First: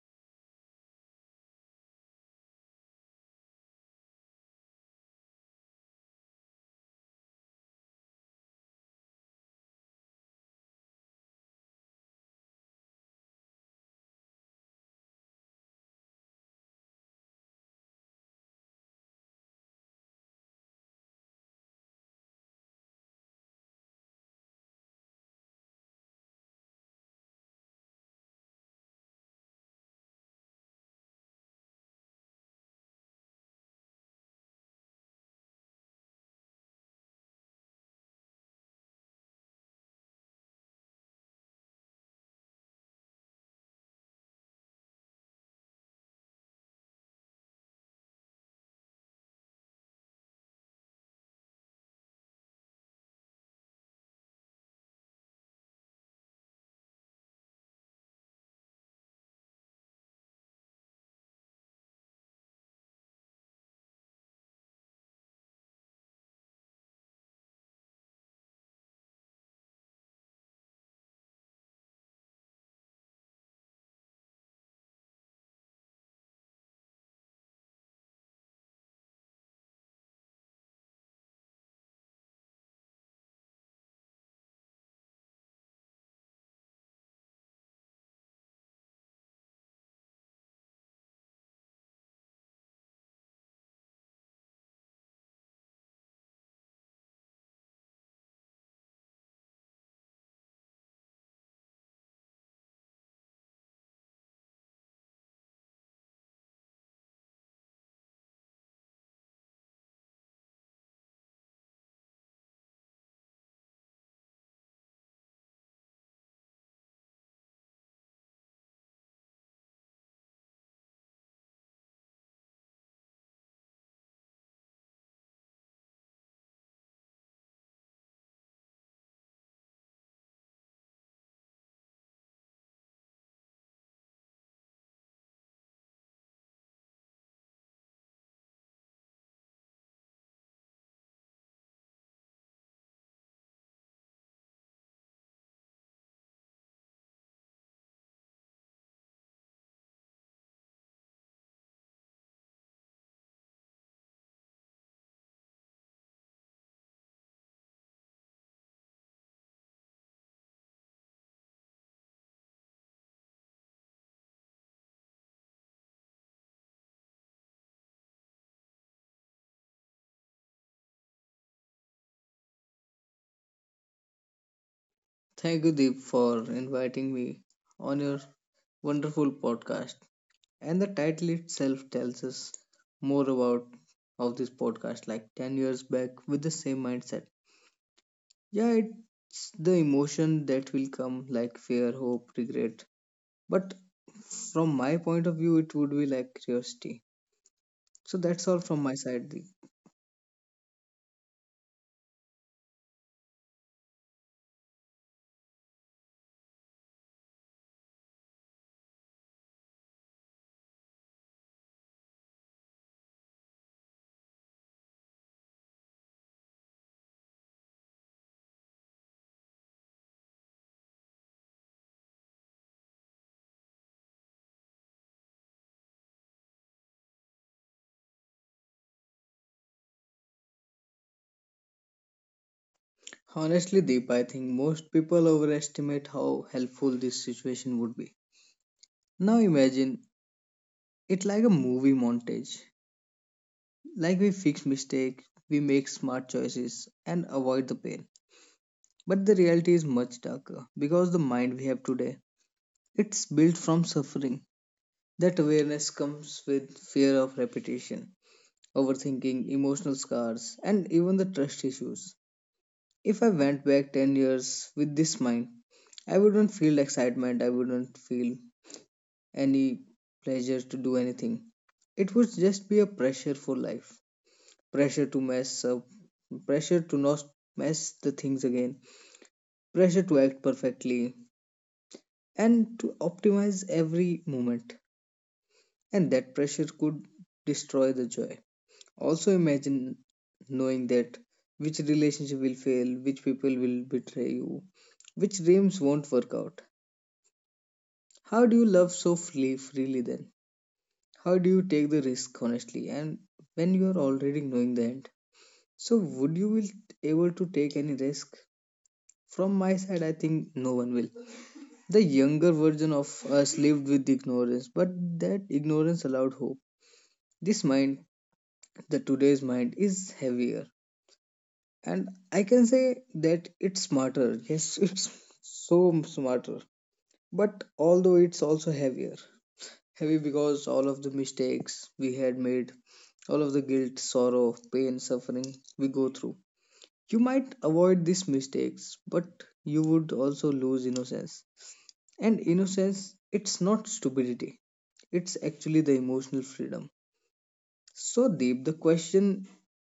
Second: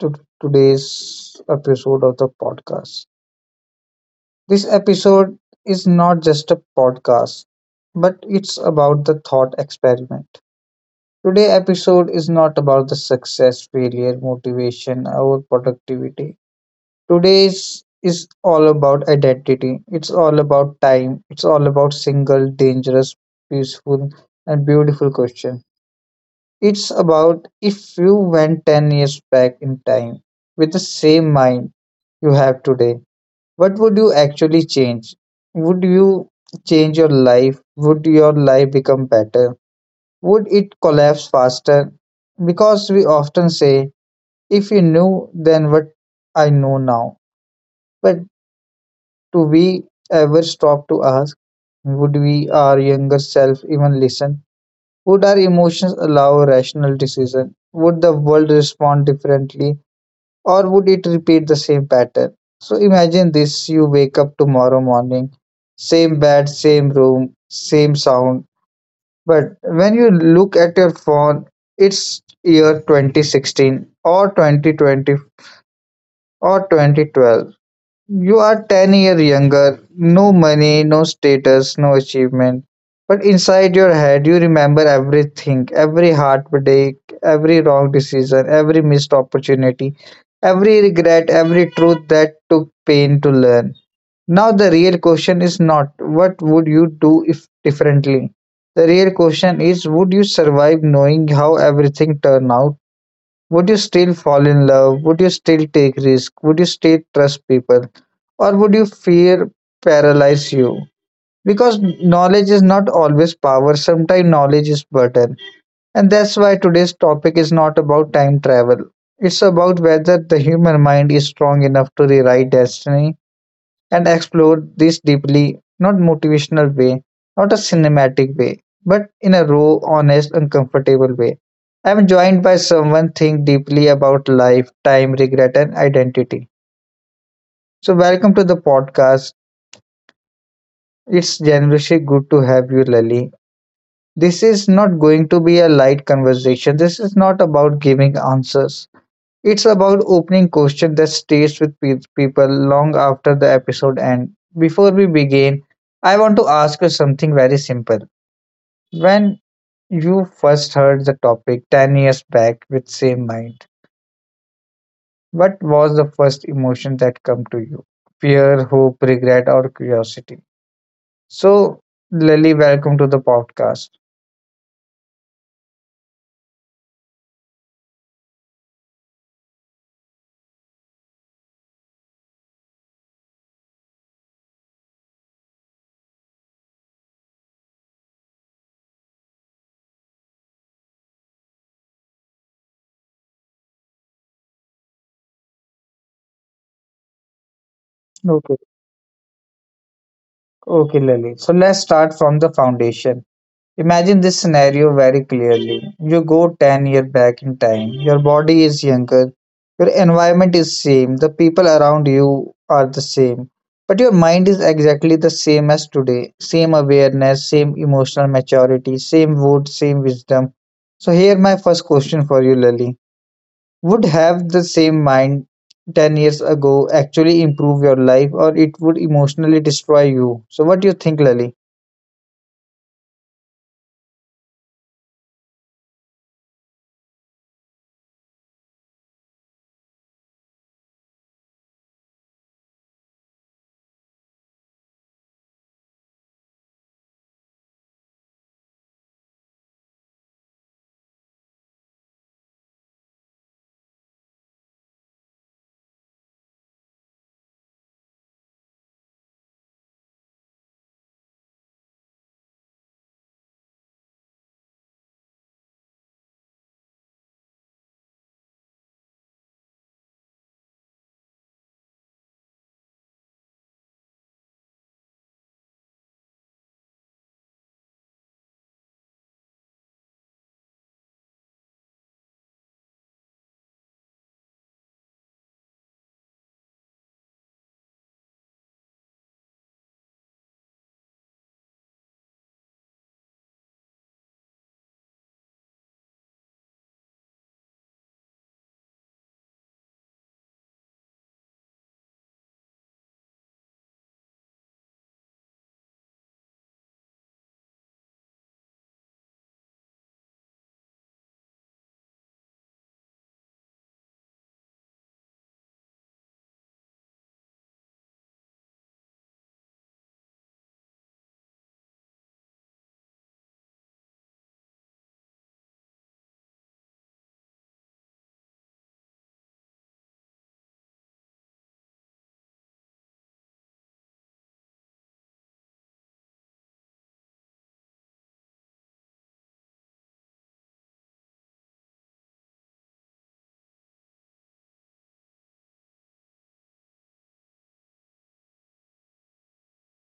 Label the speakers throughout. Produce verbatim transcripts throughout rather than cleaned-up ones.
Speaker 1: to today's episode of the podcast. This episode is not just a podcast, but it's about the thought experiment. Today episode is not about the success, failure, motivation, or productivity. Today's is all about identity. It's all about time. It's all about single, dangerous, peaceful, and beautiful question. It's about if you went ten years back in time with the same mind you have today, what would you actually change? Would you change your life? Would your life become better? Would it collapse faster? Because we often say, if you knew then what I know now. But do we ever stop to ask, would we, our younger self, even listen? Would our emotions allow rational decision? Would the world respond differently? Or would it repeat the same pattern? So imagine this, you wake up tomorrow morning, same bed, same room, same sound. But when you look at your phone, it's year twenty sixteen or twenty twenty or twenty twelve. You are ten years younger, no money, no status, no achievement. But inside your head, you remember everything, every heartbreak, every wrong decision, every missed opportunity, every regret, every truth that took pain to learn. Now, the real question is not what would you do if differently? The real question is, would you survive knowing how everything turned out? Would you still fall in love? Would you still take risk? Would you still trust people? Or would you fear paralyze you? Because knowledge is not always power, sometimes knowledge is burden. And that's why today's topic is not about time travel. It's about whether the human mind is strong enough to rewrite destiny and explore this deeply, not motivational way, not a cinematic way, but in a raw, honest, uncomfortable way. I am joined by someone think deeply about life, time, regret, and identity. So welcome to the podcast. It's generously good to have you, Lily. This is not going to be a light conversation. This is not about giving answers. It's about opening questions that stays with pe- people long after the episode ends. Before we begin, I want to ask you something very simple. When you first heard the topic ten years back with same mind, what was the first emotion that come to you? Fear, hope, regret or curiosity? So, Lily, welcome to the podcast.
Speaker 2: Thank you, Deep, for inviting me on your wonderful podcast. And the title itself tells us more about of this podcast, like ten years back with the same mindset. Yeah, it's the emotion that will come, like fear, hope, regret. But from my point of view, it would be like curiosity. So
Speaker 1: Okay.
Speaker 2: that's all from my side, Deep.
Speaker 1: Okay, Lily. So let's start from the foundation. Imagine this scenario very clearly. You go ten years back in time. Your body is younger. Your environment is same. The people around you are the same. But your mind is exactly the same as today. Same awareness, same emotional maturity, same wood, same wisdom. So here my first question for you, Lily. Would have the same mind ten years ago actually improve your life or it would emotionally destroy you? So what do you think, Lily?
Speaker 2: Honestly, Deep, I think most people overestimate how helpful this situation would be. Now imagine it like a movie montage. Like we fix mistakes, we make smart choices and avoid the pain. But the reality is much darker because the mind we have today, it's built from suffering. That awareness comes with fear of repetition, overthinking, emotional scars, and even the trust issues. If I went back ten years with this mind, I wouldn't feel excitement, I wouldn't feel any pleasure to do anything. It would just be a pressure for life, pressure to mess up, pressure to not mess the things again, pressure to act perfectly, and to optimize every moment. And that pressure could destroy the joy. Also, imagine knowing that which relationship will fail, which people will betray you, which dreams won't work out. How do you love so freely, freely then? How do you take the risk honestly and when you are already knowing the end? So would you will able to take any risk? From my side, I think no one will. The younger version of us lived with ignorance, but that ignorance allowed hope. This mind, the today's mind, is heavier. And I can say that it's smarter. Yes, it's so smarter. But although it's also heavier. Heavy because all of the mistakes we had made, all of the guilt, sorrow, pain, suffering we go through. You might avoid these mistakes, but you would also lose innocence. And innocence, it's not stupidity, it's actually the emotional freedom. So, Deep, the question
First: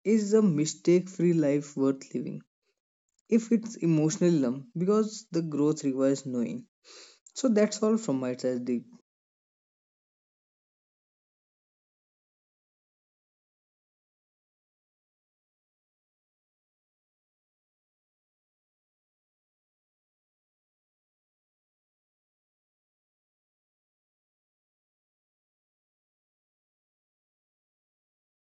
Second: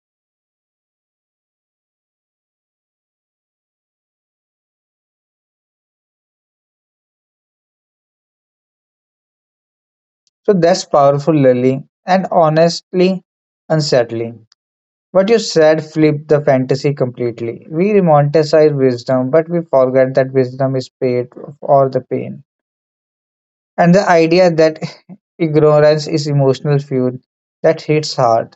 Speaker 2: is a mistake free life worth living? If it's emotional numb, because the growth requires knowing. So, that's all from my side, Deep.
Speaker 1: So that's powerful, Lily, and honestly unsettling. What you said flipped the fantasy completely. We romanticize wisdom, but we forget that wisdom is paid for the pain. And the idea that ignorance is emotional fuel, that hits hard.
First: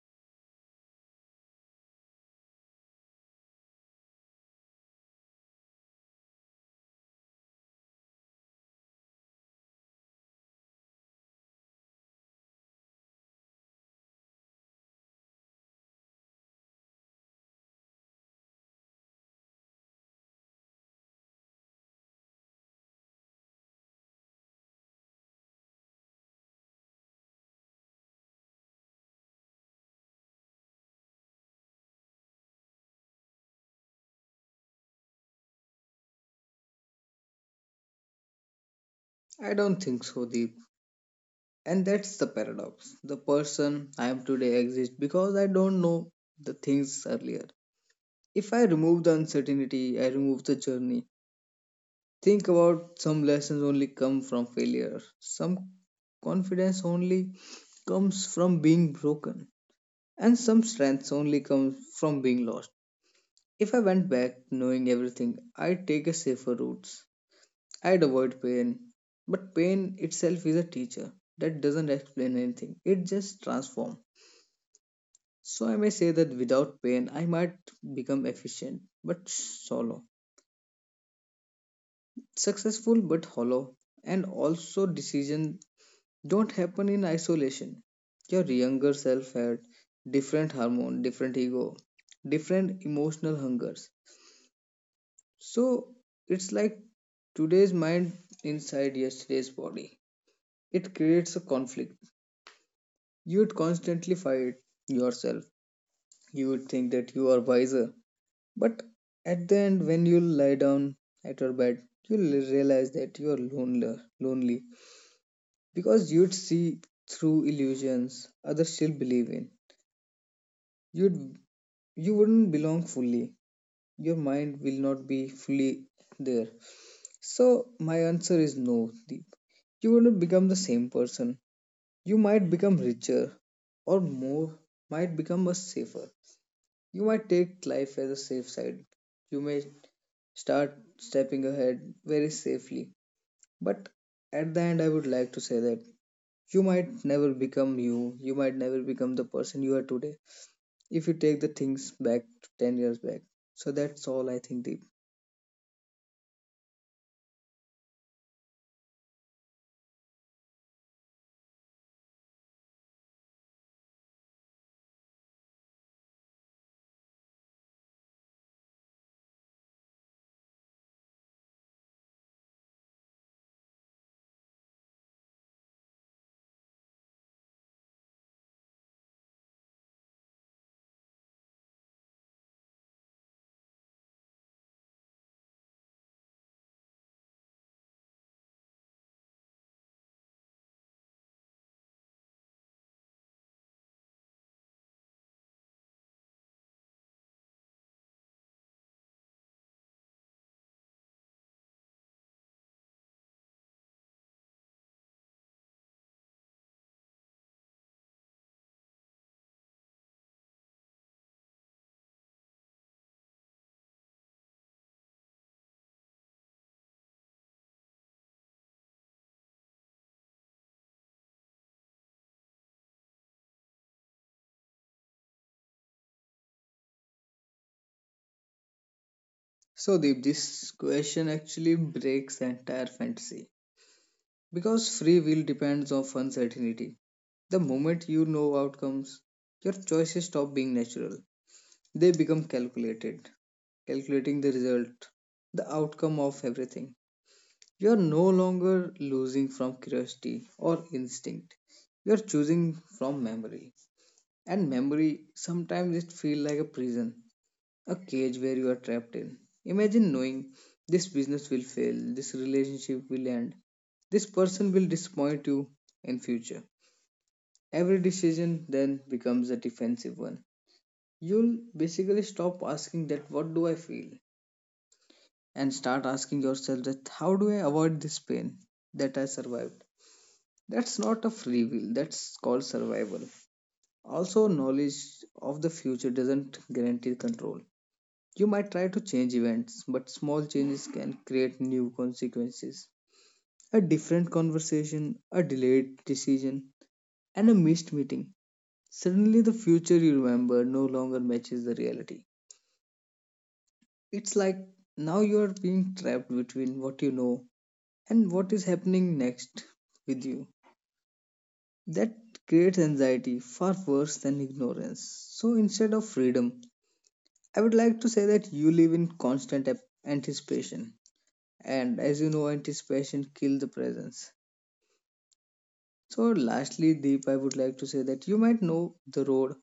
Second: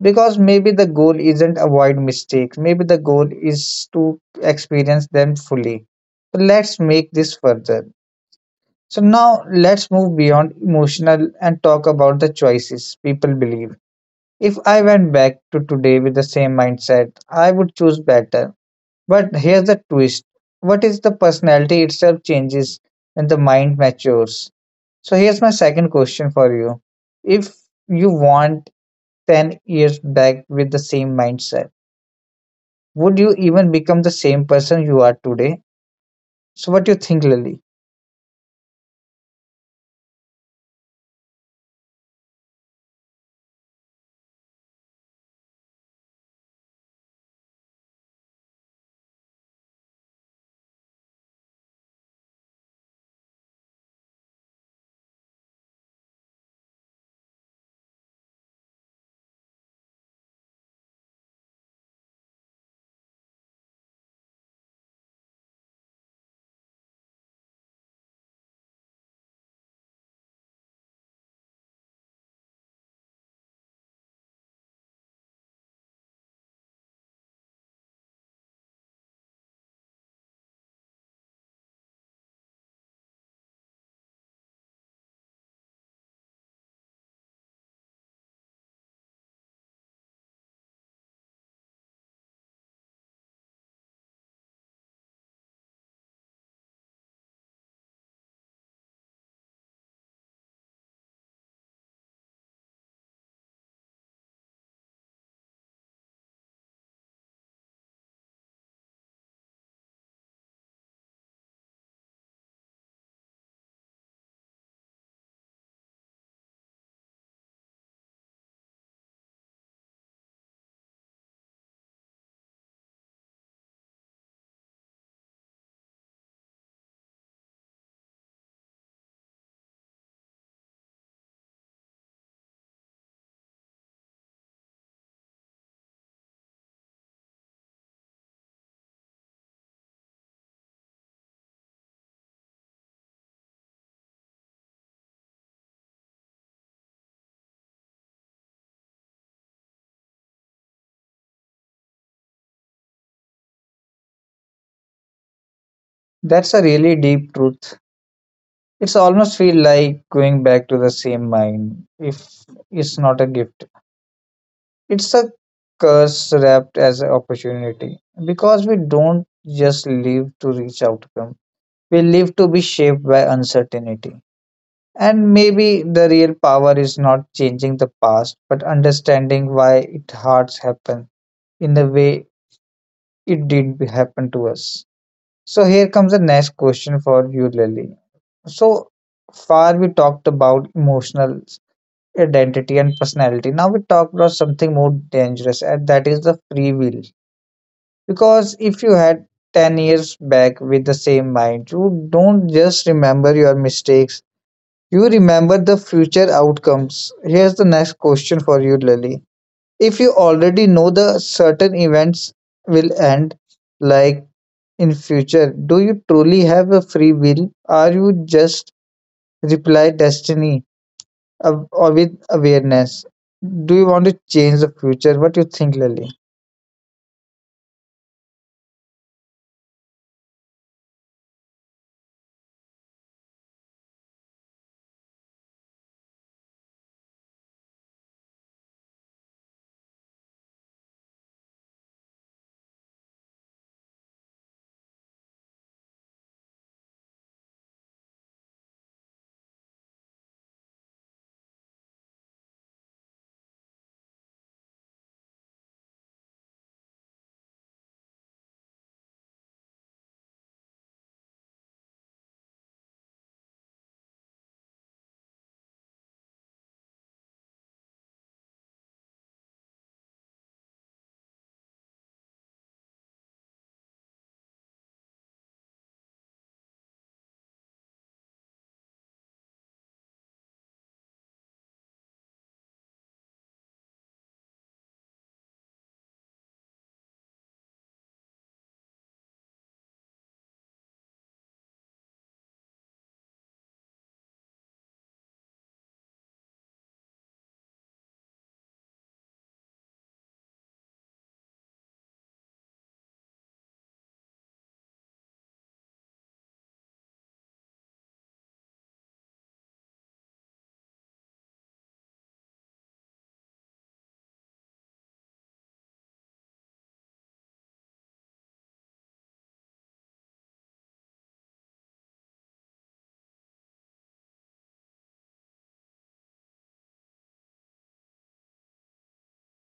Speaker 1: Because maybe the goal isn't avoid mistakes, maybe the goal is to experience them fully. So let's make this further. So now let's move beyond emotional and talk about the choices people believe. If I went back to today with the same mindset, I would choose better. But here's the twist, what is the personality itself changes when the mind matures? So here's my second question for you. If you want ten years back with the same mindset, would you even become the same person you are today? So what do you think, Lily?
Speaker 2: I don't think so, Deep. And that's the paradox. The person I am today exists because I don't know the things earlier. If I remove the uncertainty, I remove the journey. Think about some lessons only come from failure. Some confidence only comes from being broken. And some strengths only come from being lost. If I went back knowing everything, I'd take a safer routes. I'd avoid pain. But pain itself is a teacher that doesn't explain anything. It just transforms. So I may say that without pain, I might become efficient but shallow, successful but hollow, and also decision don't happen in isolation. Your younger self had different hormone, different ego, different emotional hungers. So it's like today's mind inside yesterday's body. It creates a conflict. You would constantly fight yourself. You would think that you are wiser. But at the end, when you lie down at your bed, you'll realize that you are lonely, lonely because you'd see through illusions others still believe in. You'd you wouldn't belong fully. Your mind will not be fully there. So, my answer is no, Deep. You wouldn't become the same person. You might become richer or more, might become much safer. You might take life as a safe side. You may start stepping ahead very safely. But at the end, I would like to say that you might never become you. You might never become the person you are today if you take the things back to ten years back. So that's all I think, Deep.
Speaker 1: That's a really deep truth. It's almost feel like going back to the same mind if it's not a gift. It's a curse wrapped as an opportunity because we don't just live to reach outcome. We live to be shaped by uncertainty. And maybe the real power is not changing the past, but understanding why it hurts happen in the way it did happen to us. So here comes the next question for you, Lily. So far we talked about emotional identity and personality. Now we talk about something more dangerous, and that is the free will. Because if you had ten years back with the same mind, you don't just remember your mistakes, you remember the future outcomes. Here's the next question for you, Lily. If you already know the certain events will end, like in future, do you truly have a free will? Are you just reply destiny uh, or with awareness? Do you want to change the future? What do you think, Lily?
Speaker 2: So, Deep, this question actually breaks the entire fantasy because free will depends on uncertainty. The moment you know outcomes, your choices stop being natural. They become calculated, calculating the result, the outcome of everything. You are no longer losing from curiosity or instinct. You are choosing from memory, and memory sometimes it feels like a prison, a cage where you are trapped in. Imagine knowing this business will fail, this relationship will end, this person will disappoint you in future. Every decision then becomes a defensive one. You'll basically stop asking that what do I feel and start asking yourself that how do I avoid this pain that I survived. That's not a free will, that's called survival. Also knowledge of the future doesn't guarantee control. You might try to change events, but small changes can create new consequences. A different conversation, a delayed decision, and a missed meeting. Suddenly, the future you remember no longer matches the reality. It's like now you are being trapped between what you know and what is happening next with you. That creates anxiety far worse than ignorance. So instead of freedom, I would like to say that you live in constant ap- anticipation. And as you know anticipation kill the presence. So lastly, Deep, I would like to say that you might know the road,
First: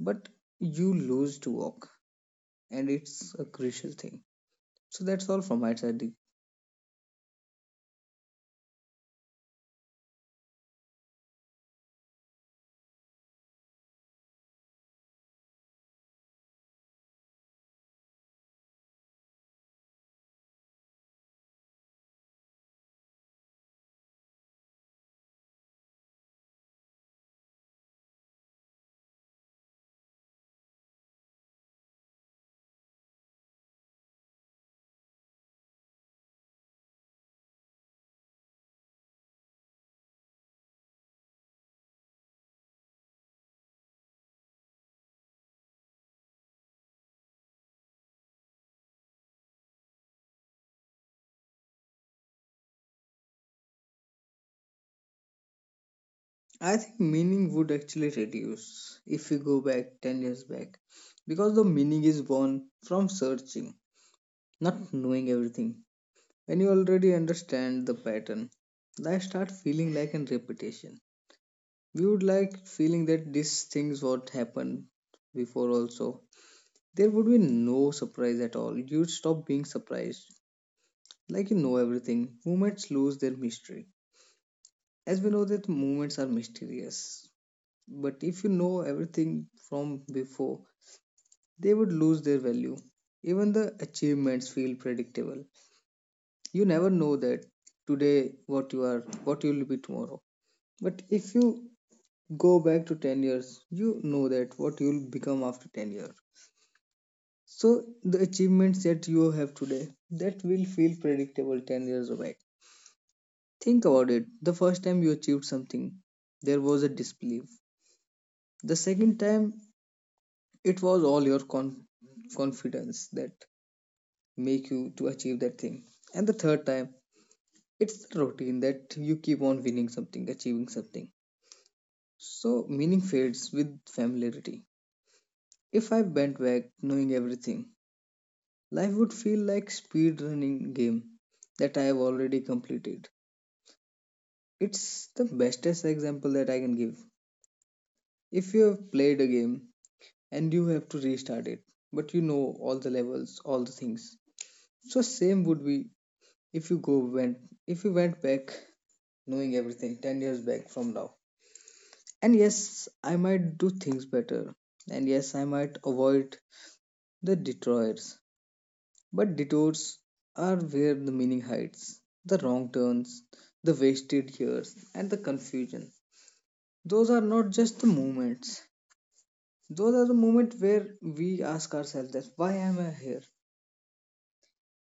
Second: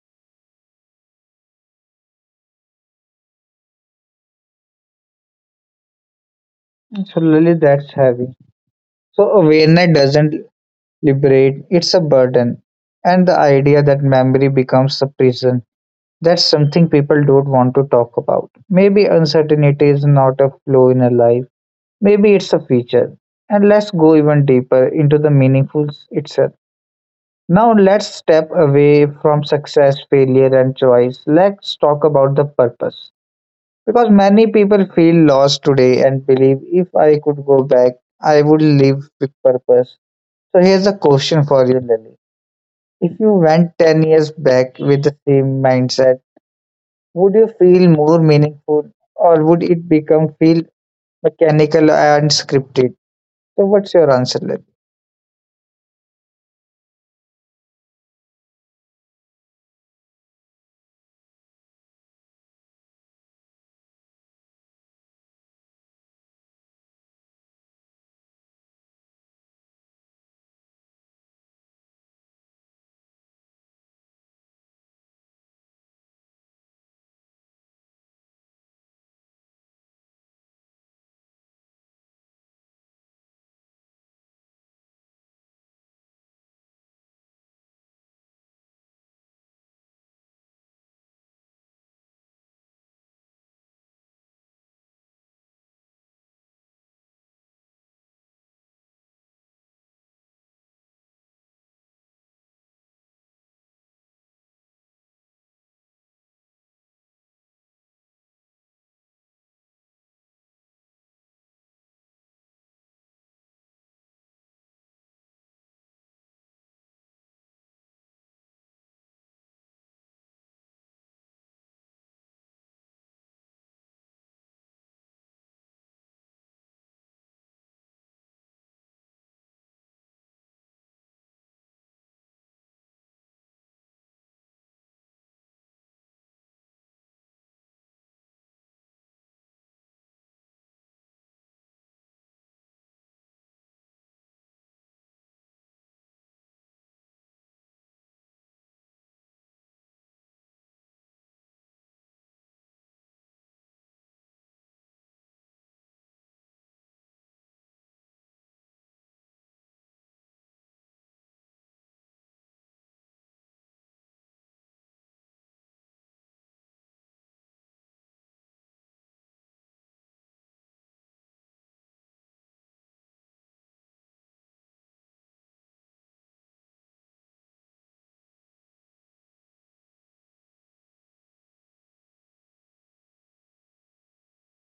Speaker 2: but you lose to walk, and it's a crucial thing. So that's all from my side, Deep.
Speaker 1: So Lily, that's heavy. So awareness doesn't liberate, it's a burden. And the idea that memory becomes a prison, that's something people don't want to talk about. Maybe uncertainty is not a flaw in a life, maybe it's a feature. And let's go even deeper into the meaningful itself. Now, let's step away from success, failure, and choice. Let's talk about the purpose. Because many people feel lost today and believe if I could go back, I would live with purpose. So, here's a question for you, Lily, if you went ten years back with the same mindset, would you feel more meaningful or would it become feel mechanical and scripted? So, what's your answer, Lily?
Speaker 2: I think meaning would actually reduce if we go back ten years back because the meaning is born from searching, not knowing everything. When you already understand the pattern, life starts feeling like a repetition. We would like feeling that these things what happened before also, there would be no surprise at all. You'd stop being surprised. Like you know everything, moments lose their mystery. As we know that moments are mysterious, but if you know everything from before, they would lose their value. Even the achievements feel predictable. You never know that today what you are, what you will be tomorrow. But if you go back to ten years, you know that what you'll become after ten years. So the achievements that you have today, that will feel predictable ten years away. Think about it, the first time you achieved something, there was a disbelief. The second time, it was all your con- confidence that make you to achieve that thing. And the third time, it's the routine that you keep on winning something, achieving something. So meaning fades with familiarity. If I went back knowing everything, life would feel like speedrunning game that I have already completed. It's the bestest example that I can give. If you have played a game and you have to restart it, but you know all the levels, all the things. So same would be if you go went if you went back knowing everything ten years back from now. And yes, I might do things better. And yes, I might avoid the detours. But detours are where the meaning hides. The wrong turns, the wasted years, and the confusion. Those are not just the moments. Those are the moments where we ask ourselves that why am I here?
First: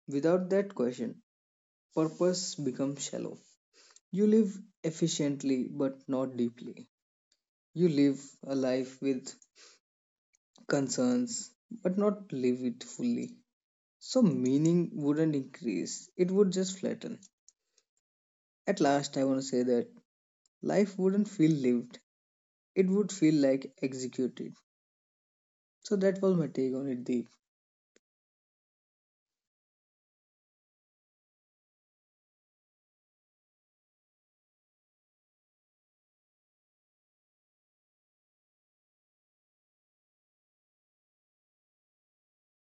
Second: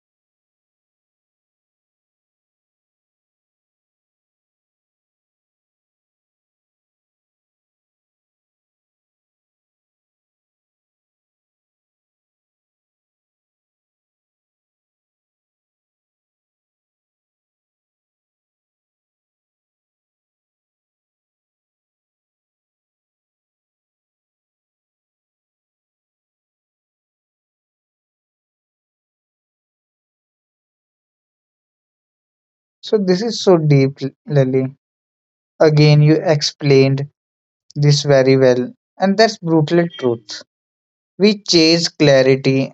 Speaker 2: Without that question, purpose becomes shallow. You live efficiently but not deeply. You live a life with concerns but not live it fully. So meaning wouldn't increase. It would just flatten. At last I wanna say that life wouldn't feel lived, it would feel like executed. So that was my take on it, Deep.
Speaker 1: So, this is so deep, Lily. Again, you explained this very well, and that's brutal truth. We chase clarity,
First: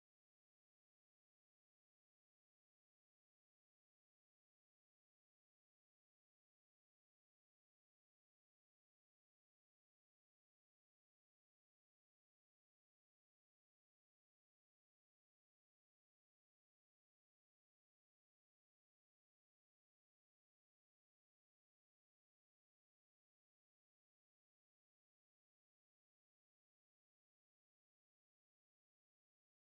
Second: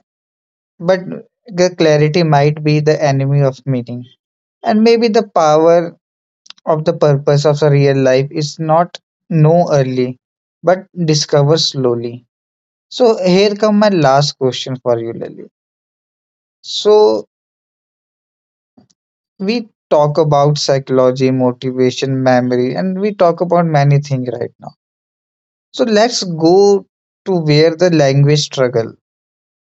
Speaker 1: but the clarity might be the enemy of meaning. And maybe the power of the purpose of a real life is not know early, but discover slowly. So here come my last question for you, Lily. So we talk about psychology, motivation, memory, and we talk about many things right now. So let's go to where the language struggle.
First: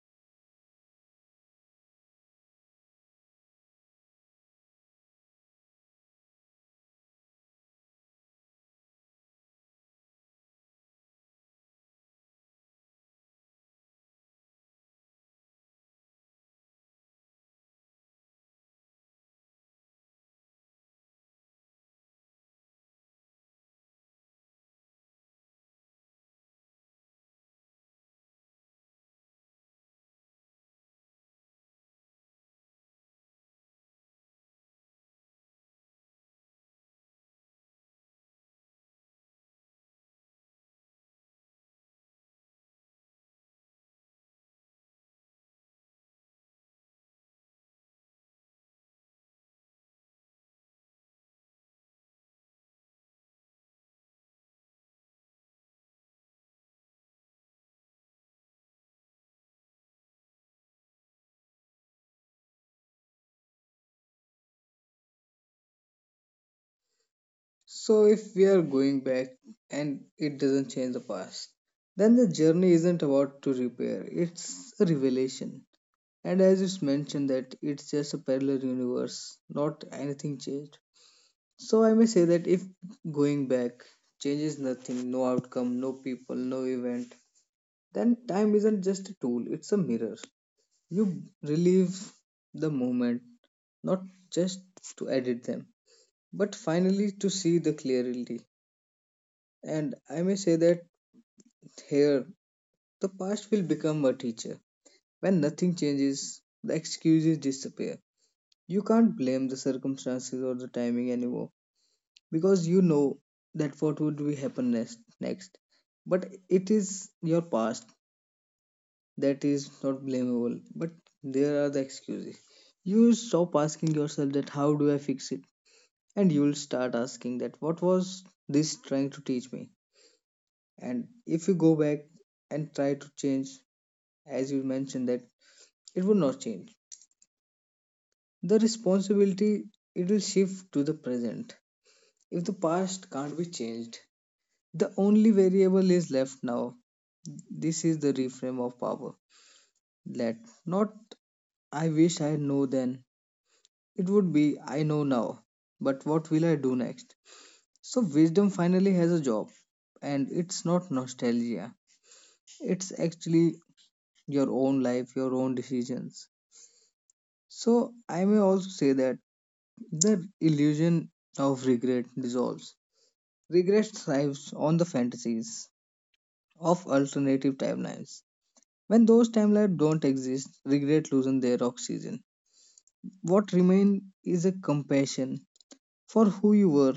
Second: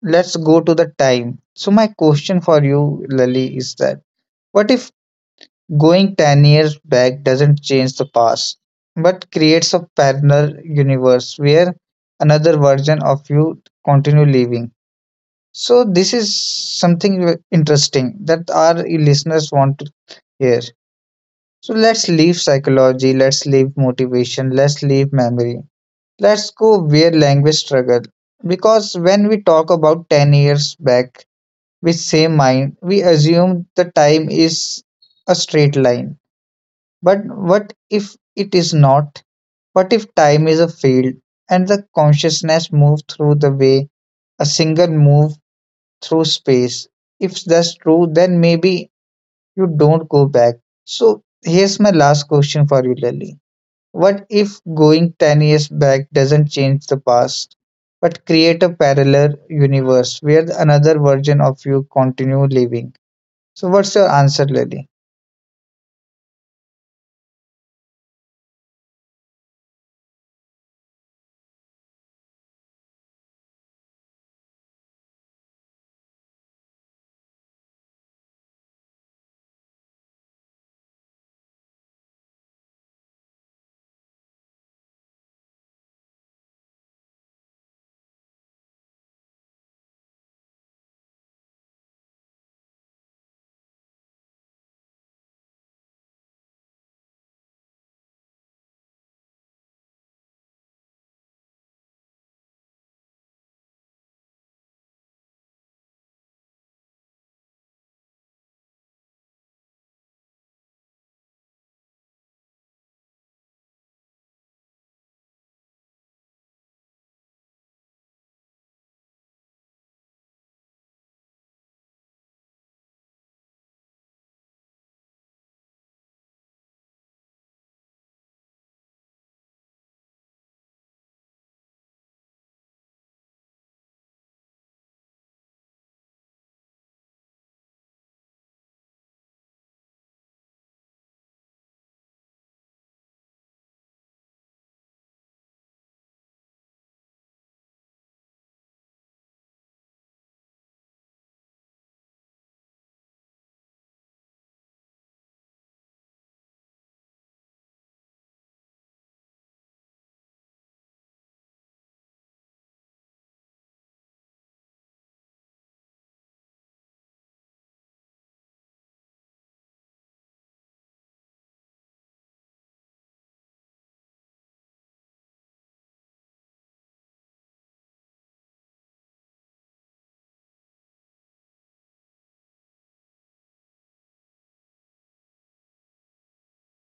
Speaker 1: Let's go to the time. So my question for you, Lily, is that what if going ten years back doesn't change the past, but creates a parallel universe where another version of you continue living? So this is something w- interesting that our listeners want to hear. So let's leave psychology, let's leave motivation, let's leave memory. Let's go where language struggle. Because when we talk about ten years back with same mind, we assume the time is a straight line. But what if it is not? What if time is a field and the consciousness move through the way a single move through space. If that's true, then maybe you don't go back. So here's my last question for you, Lily. What if going ten years back doesn't change the past, but create a parallel universe where another version of you continue living? So what's your answer, Lily?
Speaker 2: So if we are going back and it doesn't change the past, then the journey isn't about to repair, it's a revelation. And as it's mentioned that it's just a parallel universe, not anything changed. So I may say that if going back changes nothing, no outcome, no people, no event, then time isn't just a tool, it's a mirror. You relive the moment, not just to edit them, but finally to see the clarity. And I may say that here, the past will become a teacher. When nothing changes, the excuses disappear. You can't blame the circumstances or the timing anymore because you know that what would be happen next. next. But it is your past that is not blamable, but there are the excuses. You will stop asking yourself that how do I fix it, and you will start asking that what was this trying to teach me. And if you go back and try to change, as you mentioned that, it will not change. The responsibility, it will shift to the present. If the past can't be changed, the only variable is left now. This is the reframe of power, that not, I wish I know then. It would be, I know now, but what will I do next? So, wisdom finally has a job, and it's not nostalgia, it's actually your own life, your own decisions. So, I may also say that the illusion of regret dissolves. Regret thrives on the fantasies of alternative timelines. When those timelines don't exist, regret loses their oxygen. What remains is a compassion for who you were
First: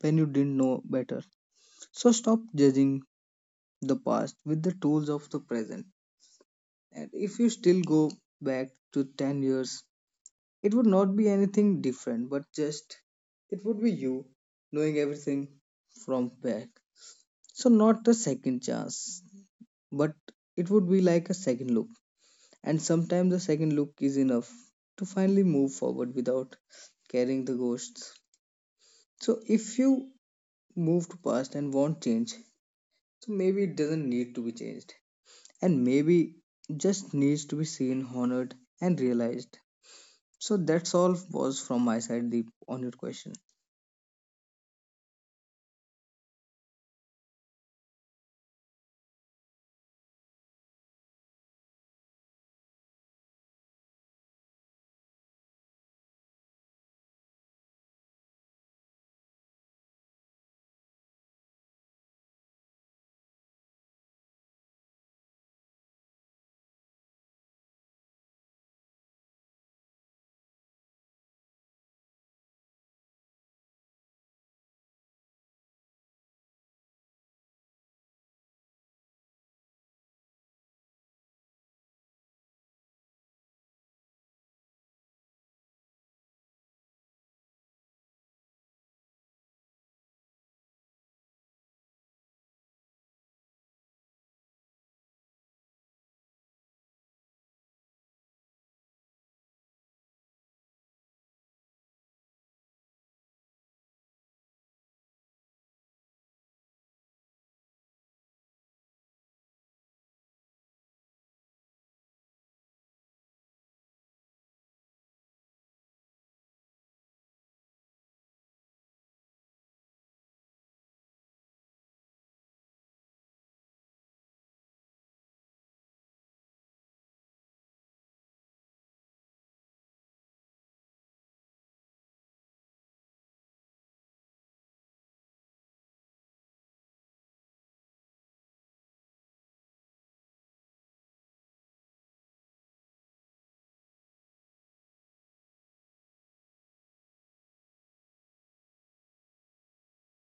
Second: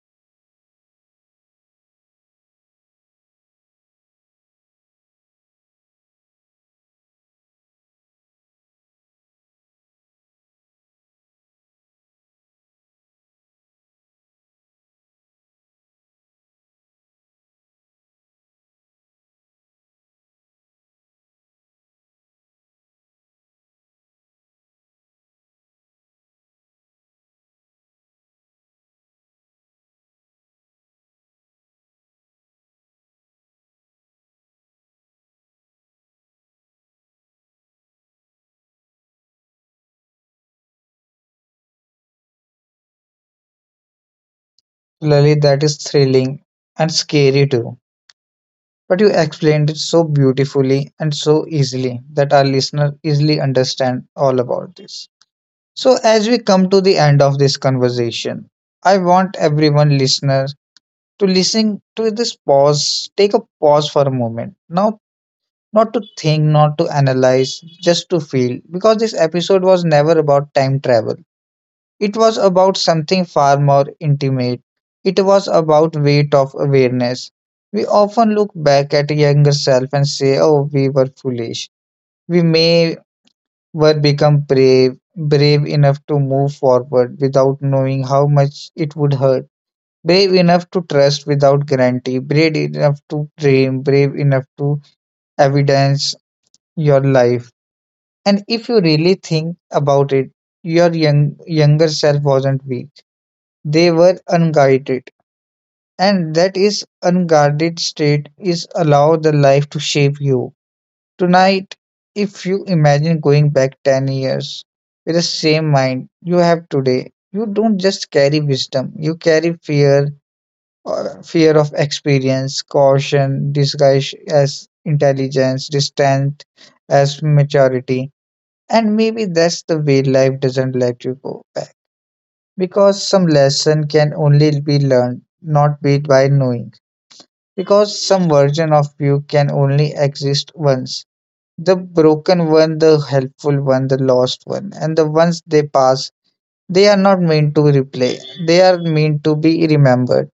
Speaker 2: when you didn't know better. So stop judging the past with the tools of the present. And if you still go back to ten years, it would not be anything different, but just it would be you knowing everything from back. So, not a second chance, but it would be like a second look. And sometimes the second look is enough to finally move forward without carrying the ghosts. So, if you move to past and want change, so maybe it doesn't need to be changed and maybe just needs to be seen, honored, and realized. So that's all was from my side, Deep, on your question.
Speaker 1: Lily, that is thrilling and scary too. But you explained it so beautifully and so easily that our listener easily understand all about this. So, as we come to the end of this conversation, I want everyone listener to listen to this pause, take a pause for a moment. Now, not to think, not to analyze, just to feel, because this episode was never about time travel. It was about something far more intimate. It was about weight of awareness. We often look back at a younger self and say, oh, we were foolish. We may were become brave, brave enough to move forward without knowing how much it would hurt, brave enough to trust without guarantee, brave enough to dream, brave enough to evidence your life. And if you really think about it, your young, younger self wasn't weak. They were unguided. And that is unguarded state is allow the life to shape you. Tonight, if you imagine going back ten years with the same mind you have today, you don't just carry wisdom, you carry fear, uh, fear of experience, caution, disguised as intelligence, distance as maturity. And maybe that's the way life doesn't let you go back. Because some lesson can only be learned, not be by knowing. Because some version of you can only exist once. The broken one, the helpful one, the lost one, and the ones they pass, they are not meant to replay. They are meant to be remembered.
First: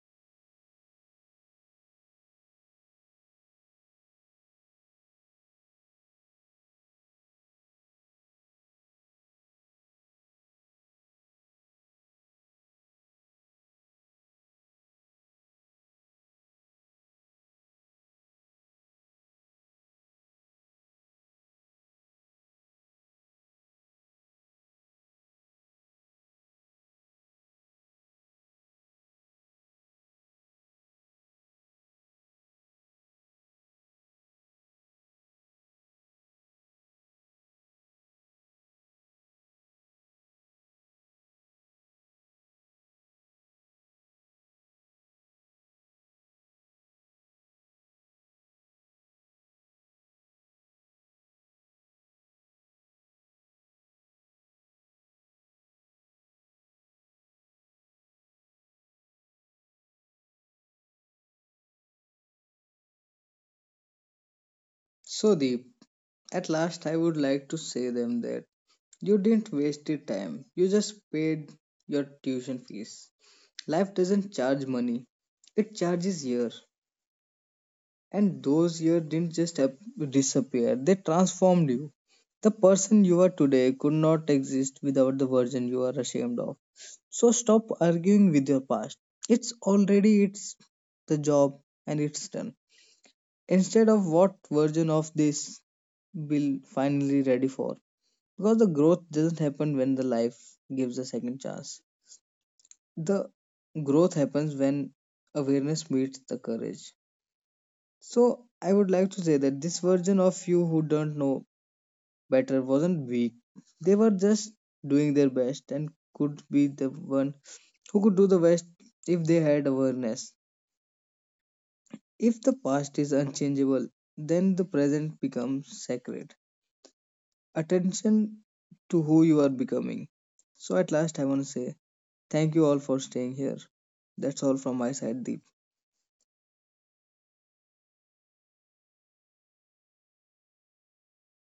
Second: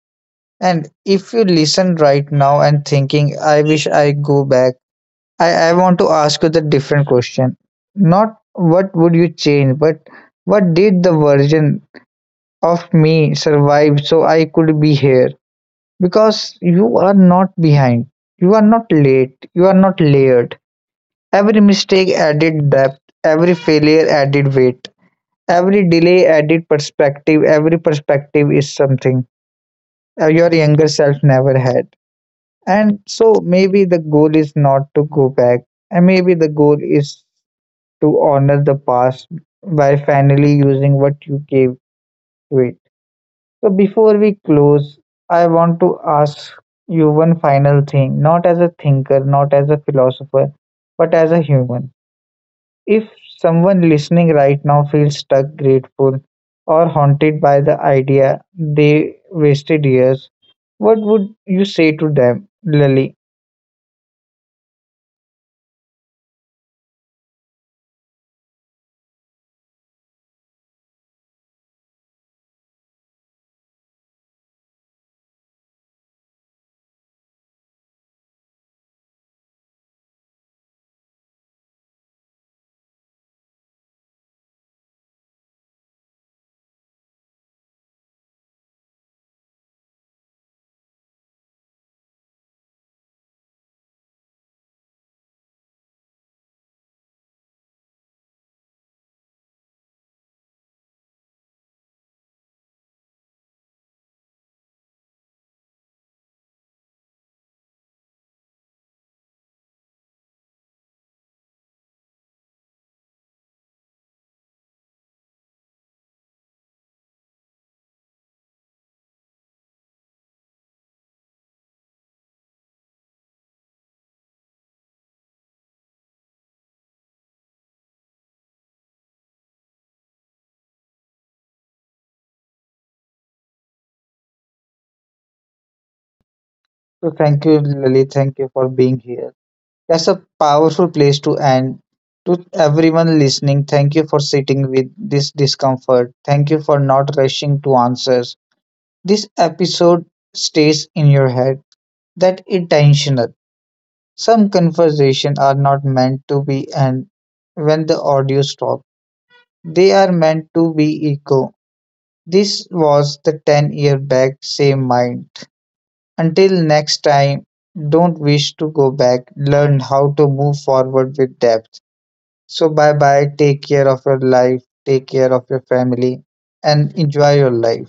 Speaker 1: And if you listen right now and thinking, I wish I go back, I, I want to ask you the different question. Not what would you change, but what did the version of me survive so I could be here? Because you are not behind. You are not late. You are not layered. Every mistake added depth, every failure added weight, every delay added perspective, every perspective is something uh, your younger self never had. And so maybe the goal is not to go back, and maybe the goal is to honor the past by finally using what you gave to it. So before we close, I want to ask you one final thing, not as a thinker, not as a philosopher, but as a human. If someone listening right now feels stuck, grateful, or haunted by the idea they wasted years, what would you say to them, Lily?
Speaker 2: So Deep, at last I would like to say them that you didn't waste your time. You just paid your tuition fees. Life doesn't charge money; it charges year. And those years didn't just ap- disappear, they transformed you. The person you are today could not exist without the version you are ashamed of. So stop arguing with your past. It's already it's the job and it's done. Instead of what version of this will finally ready for. Because the growth doesn't happen when the life gives a second chance. The growth happens when awareness meets the courage. So I would like to say that this version of you who don't know better wasn't weak. They were just doing their best and could be the one who could do the best if they had awareness. If the past is unchangeable, then the present becomes sacred. Attention to who you are becoming. So at last I want to say thank you all for staying here. That's all from my side, Deep.
Speaker 1: So thank you, Lily. Thank you for being here. That's a powerful place to end. To everyone listening, thank you for sitting with this discomfort. Thank you for not rushing to answers. This episode stays in your head. That intentional. Some conversations are not meant to be end when the audio stops. They are meant to be echo. This was the ten year back same mind. Until next time, don't wish to go back. Learn how to move forward with depth. So bye bye. Take care of your life. Take care of your family and enjoy your life.